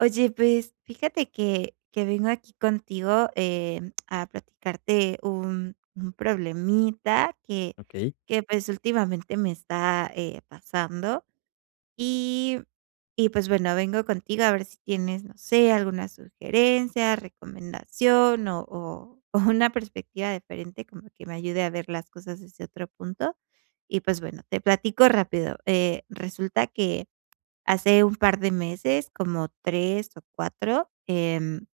Oye, pues fíjate que que vengo aquí contigo, eh, a platicarte un un problemita que Okey. que, pues últimamente me está, eh, pasando, y y pues bueno vengo contigo a ver si tienes, no sé alguna sugerencia, recomendación o o o una perspectiva diferente como que me ayude a ver las cosas desde otro punto y, pues, bueno te platico rápido. Eh, resulta que hace un par de meses, como 3 o 4, em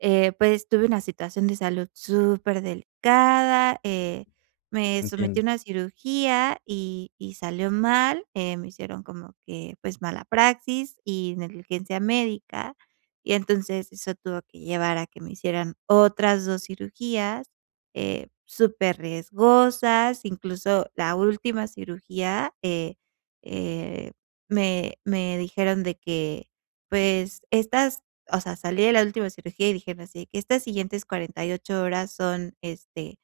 eh, pues tuve una situación de salud súper delicada, eh, me sometí Entiendo. a una cirugía y y salió mal, eh, me hicieron como que pues mala praxis y negligencia médica, y entonces eso tuvo que llevar a que me hicieran otras 2 cirugías, eh, súper riesgosas, incluso la última cirugía, eh, eh, me me dijeron de que, pues, estas, o sea, salí de la última cirugía y dijeron así, que: "Estas siguientes 48 horas son, este,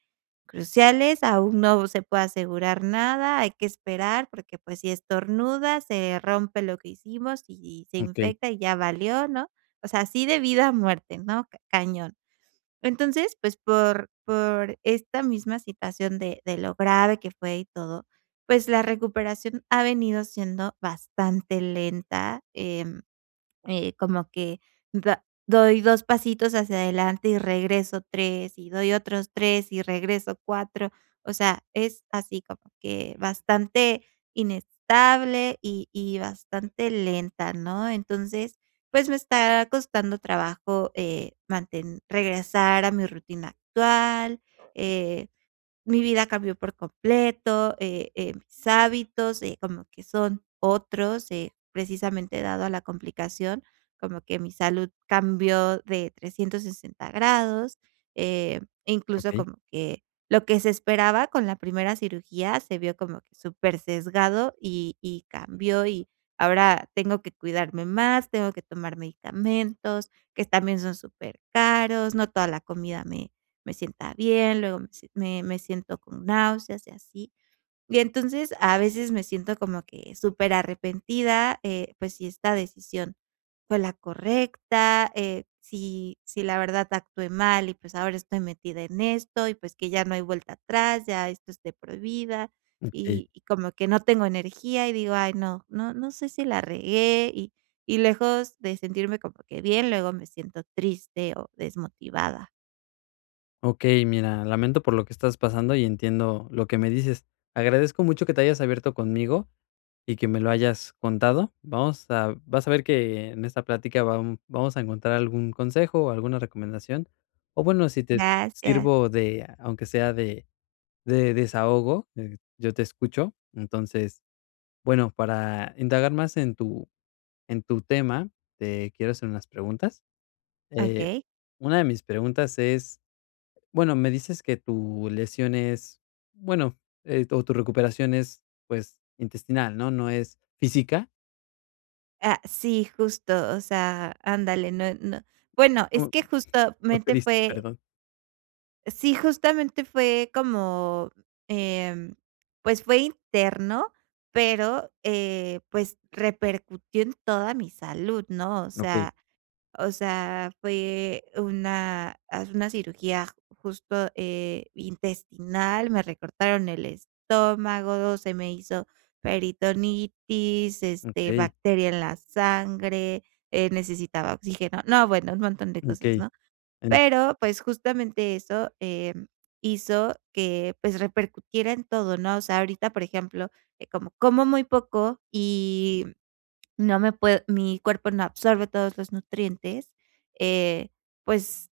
cruciales, aún no se puede asegurar nada, hay que esperar porque, pues si estornuda, se rompe lo que hicimos, y se Okey. infecta y ya valió", ¿no? O sea, así de vida a muerte, ¿no? Cañón. Entonces, pues, por por esta misma situación de de lo grave que fue y todo, pues, la recuperación ha venido siendo bastante lenta. Eh, eh, como que da doy 2 pasitos hacia adelante y regreso 3 y doy otros 3 y regreso 4, o sea, es así como que bastante inestable y y bastante lenta, ¿no? Entonces, pues me está costando trabajo, eh, manten regresar a mi rutina actual. Eh, mi vida cambió por completo, eh, eh, mis hábitos, eh, como que son otros, eh, precisamente dado a la complicación, como que mi salud cambió de 360 grados, eh, incluso Okey. como que lo que se esperaba con la primera cirugía se vio como súper sesgado y y cambió, y ahora tengo que cuidarme más, tengo que tomar medicamentos, que también son súper caros, no toda la comida me me sienta bien, luego me si me me siento con náuseas y así. Y entonces a veces me siento como que súper arrepentida, eh, pues, si esta decisión fue la correcta, eh, si si la verdad actué mal y, pues, ahora estoy metida en esto, y, pues, que ya no hay vuelta atrás, ya esto es de por vida Okey. y y como que no tengo energía, y digo: "Ay no, no no sé si la regué", y y lejos de sentirme como que bien, luego me siento triste o desmotivada. Okey, mira, lamento por lo que estás pasando y entiendo lo que me dices. Agradezco mucho que te hayas abierto conmigo y que me lo hayas contado. Vamos a vas a ver que en esta plática va vamos a encontrar algún consejo o alguna recomendación, o bueno, si te Gracias. sirvo de, aunque sea de de desahogo, eh, yo te escucho. Entonces, bueno, para indagar más en tu en tu tema, te quiero hacer unas preguntas, eh, Okey. una de mis preguntas es, bueno, me dices que tu lesión es, bueno, eh, o tu recuperación es, pues, intestinal, ¿no? No es física. Ah, sí justo, o sea, ándale, no no bueno, es Como que justamente triste, fue perdón. Sí, justamente fue como, em, pues, fue interno, pero, eh, pues, repercutió en toda mi salud ¿no? O Okey. sea o sea, fue una, hace una cirugía justo, eh, intestinal, me recortaron el estómago, se me hizo peritonitis, este, Okey. bacteria en la sangre, eh, necesitaba oxígeno. No, bueno, un montón de cosas, Okey ¿no? en. Pero, pues, justamente eso, eh, hizo que, pues, repercutiera en todo, ¿no? O sea, ahorita, por ejemplo, eh, como como muy poco y no me puedo mi cuerpo no absorbe todos los nutrientes, eh, pues,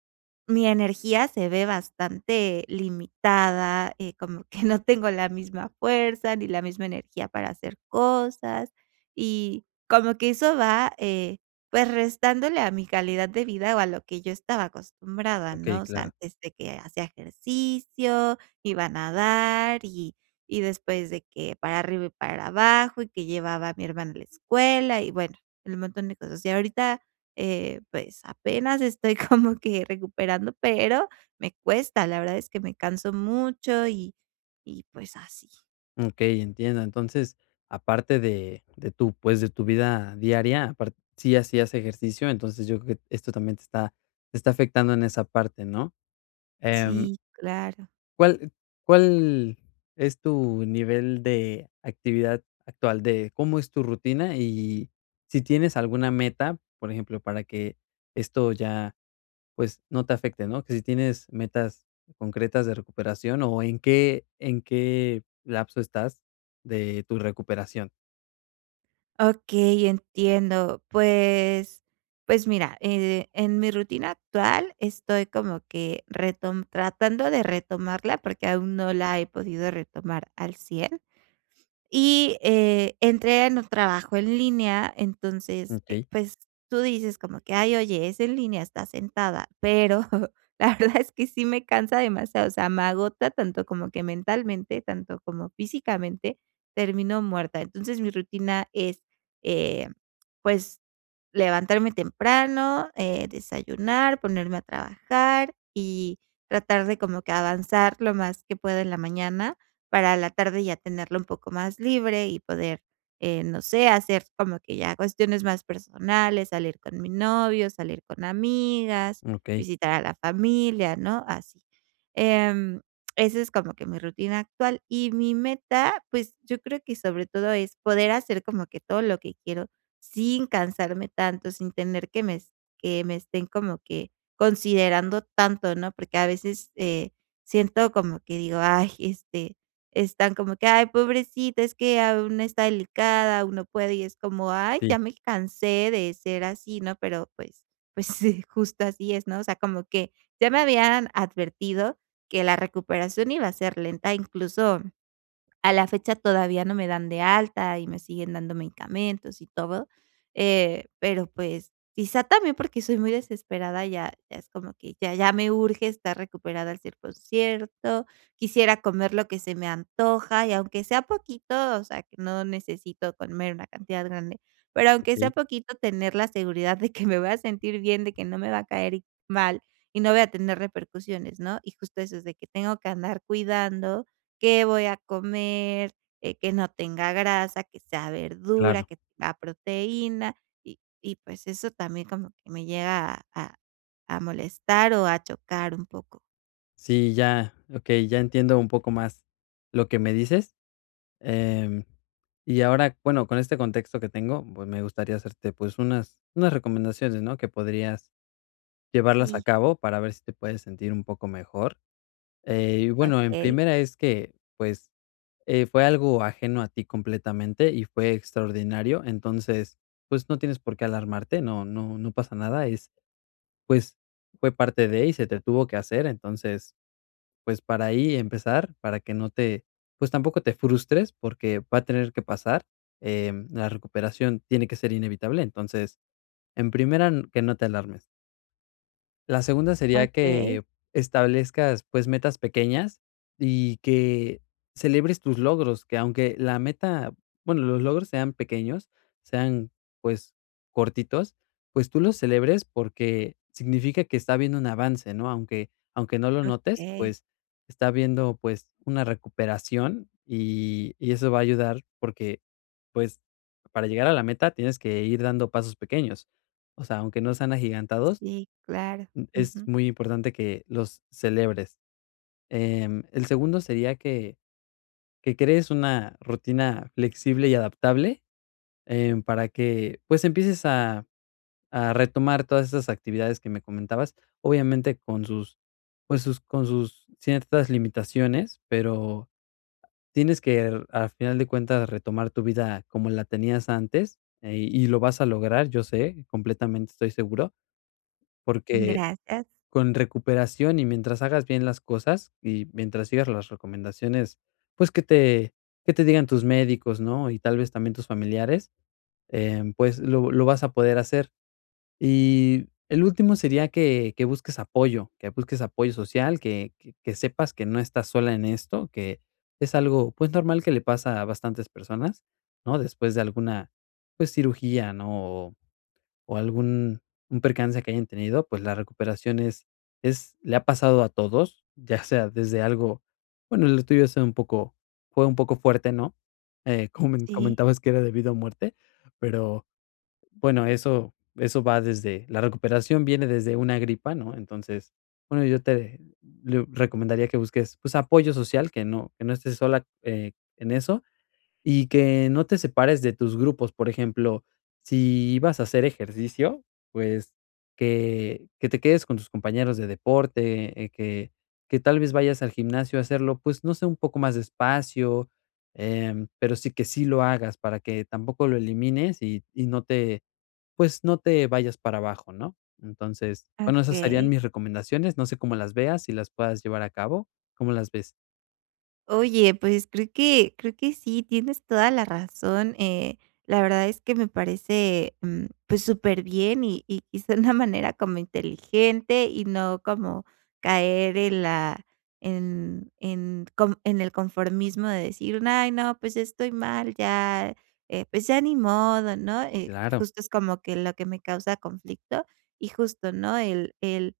mi energía se ve bastante limitada, eh, como que no tengo la misma fuerza, ni la misma energía para hacer cosas, y como que eso va, eh, pues, restándole a mi calidad de vida o a lo que yo estaba acostumbrada, Okey, ¿no? O sea, claro. antes de que hacía ejercicio, iba a nadar y, y después de que para arriba y para abajo, y que llevaba a mi hermano en la escuela y bueno, el montón de cosas. Y ahorita, eh, pues apenas estoy como que recuperando, pero me cuesta. La verdad es que me canso mucho y y pues así. Okey, entiendo. Entonces, aparte de de tu, pues, de tu vida diaria apar si hacías ejercicio, entonces, yo creo que esto también te está te está afectando en esa parte ¿no? Em Sí, claro. ¿Cuál cuál es tu nivel de actividad actual, de cómo es tu rutina? Y si tienes alguna meta, por ejemplo, para que esto ya, pues, no te afecte, ¿no? ¿Qué si tienes metas concretas de recuperación o en qué en qué lapso estás de tu recuperación? Okey, entiendo. Pues pues, mira, eh, en mi rutina actual estoy como que retom tratando de retomarla, porque aún no la he podido retomar al 100 y, eh, entre en un trabajo en línea, entonces, eh, Okey. pues, tú dices como que, ay, oye, es en línea, estás sentada, pero la verdad es que sí me cansa demasiado, o sea, me agota tanto como que mentalmente, tanto como físicamente, termino muerta. Entonces, mi rutina es, eh, pues, levantarme temprano, eh, desayunar, ponerme a trabajar y tratar de como que avanzar lo más que puedo en la mañana, para en la tarde ya tenerlo un poco más libre y poder, eh, no sé, hacer como que ya cuestiones más personales, salir con mi novio, salir con amigas, Okey. visitar a la familia, ¿no?, así. Em, esa es como que mi rutina actual. Y mi meta, pues, yo creo que sobre todo es poder hacer como que todo lo que quiero sin cansarme tanto, sin temer que me es que me estén como que considerando tanto, ¿no? Porque, a veces, eh, siento como que digo: "Ay", este, están como que: "Ay, pobrecita, es que aún está delicada, aún no puede", y es como, ay, Sí. ya me cansé de ser así, ¿no? Pero, pues pues, justo así es, ¿no? O sea, como que ya me habían advertido que la recuperación iba a ser lenta, incluso a la fecha, todavía no me dan de alta y me siguen dando medicamentos y todo, eh, pero, pues, quizá también porque soy muy desesperada, ya ya es como que ya ya me urge estar recuperada al 100% quisiera comer lo que se me antoja y, aunque sea poquito, o sea, que no necesito comer una cantidad grande, pero aunque sea Okey. poquito, tener la seguridad de que me voy a sentir bien, de que no me va a caer mal, y no voy a tener repercusiones, ¿no? Y justo eso es de que tengo que andar cuidando qué voy a comer, eh, que no tenga grasa, que sea verdura, Claro. que tenga proteína. Y y, pues, eso también como que me llega a a molestar o a chocar un poco. Sí, ya, okey, ya entiendo un poco más lo que me dices. Em, y ahora, bueno, con este contexto que tengo, pues me gustaría hacerte, pues unas unas recomendaciones, ¿no? Que podrías llevarlas a Sí. cabo para ver si te puedes sentir un poco mejor. Eh, y, bueno, en Okey. primera es que, pues, eh, fue algo ajeno a ti completamente y fue extraordinario. Entonces, pues, no tienes por qué alarmarte, no no no pasa nada, es pues, fue parte de y se te tuvo que hacer. Entonces, pues, para ahí empezar, para que no te, pues, tampoco te frustres porque va a tener que pasar, em, la recuperación tiene que ser inevitable. Entonces, en primera, que no te alarmes. La segunda sería Okey. que establezcas, pues, metas pequeñas y que celebres tus logros, que aunque la meta bueno, los logros sean pequeños, sean, pues, cortitos, pues tú los celebres porque significa que está habiendo un avance, ¿no? Aunque aunque no lo notes, Okey. pues, está habiendo, pues, una recuperación y y eso va a ayudar porque, pues, para llegar a la meta tienes que ir dando pasos pequeños. O sea, aunque no sean agigantados, Sí, claro, mm, es ujú. muy importante que los celebres. Em, el segundo sería que que crees una rutina flexible y adaptable. Em, para que, pues, empieces a a retomar todas esas actividades que me comentabas, obviamente, con sus, pues, sus con sus ciertas limitaciones, pero tienes que, al final de cuentas, retomar tu vida como la tenías antes, eh, y lo vas a lograr, yo sé, completamente estoy seguro. Porque Gracias. con recuperación y mientras hagas bien las cosas y mientras sigas las recomendaciones, pues, que te que te digan tus médicos, ¿no?, y tal vez también tus familiares, eh, pues, lo lo vas a poder hacer. Y el último sería que, que busques apoyo. Que busques apoyo social, que que sepas que no estás sola en esto. Que es algo, pues, normal que le pasa a bastantes personas, ¿no? Después de alguna, pues, cirugía, ¿no? O o algún un percance que hayan tenido, pues, la recuperación es es, le ha pasado a todos, ya sea desde algo, bueno, lo tuyo ha sido un poco fue un poco fuerte, ¿no? Eh, como me en Sí. comentabas que era de vida o muerte, pero, bueno, eso eso va desde la recuperación, viene desde una gripa, ¿no? Entonces, bueno, yo te le- recomendaría que busques, pues, apoyo social, que no que no estés sola, eh, en eso y que no te separes de tus grupos. Por ejemplo, si ibas a hacer ejercicio, pues, que que te quedes con tus compañeros de deporte, eh, que que tal vez vayas al gimnasio a hacerlo, pues, no sé, un poco más despacio, em, pero sí, que sí lo hagas para que tampoco lo elimines y, y no te, pues, no te vayas para abajo, ¿no? Entonces, bueno, esas serían Okey. mis recomendaciones, no sé cómo las veas, si las puedas llevar a cabo. ¿Cómo las ves? Oye, pues, creo que creo que sí, tienes toda la razón. Eh, la verdad es que me parece, mm, pues, superbién, y y quizá de una manera como inteligente, y no como caer en la en en con en el conformismo de decir: "Ay no, pues, estoy mal ya, eh, pues ya ni modo, ¿no?" Eh, Claro. justo es como que lo que me causa conflicto, y justo, ¿no?, el el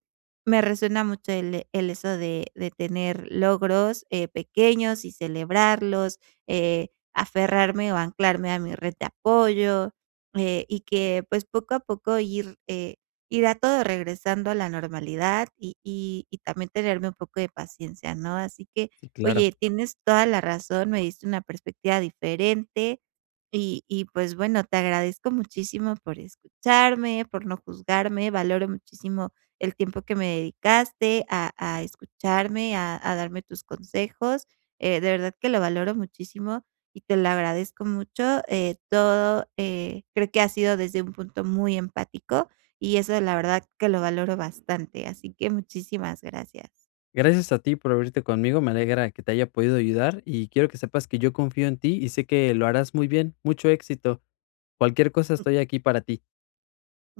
me resuena mucho el, eh, el eso de de tener logros, eh, pequeños y celebrarlos, eh, aferrarme o anclarme a mi red de apoyo, eh, y que, pues, poco a poco ir, eh, irá todo regresando a la normalidad y y y también tenerme un poco de paciencia, ¿no? Así que, Sí, claro. oye, tienes toda la razón, me diste una perspectiva diferente y y, pues, bueno te agradezco muchísimo por escucharme, por no juzgarme, valoro muchísimo el tiempo que me dedicaste a a escucharme, a a darme tus consejos. Eh, de verdad que lo valoro muchísimo y te lo agradezco mucho, eh, todo, eh, creo que ha sido desde un punto muy empático, y eso la verdad que lo valoro bastante, así que, muchísimas gracias. Gracias a ti por abrirte conmigo. Me alegra que te haya podido ayudar y quiero que sepas que yo confío en ti y sé que lo harás muy bien. Mucho éxito, cualquier cosa Mm. estoy aquí para ti. Mm.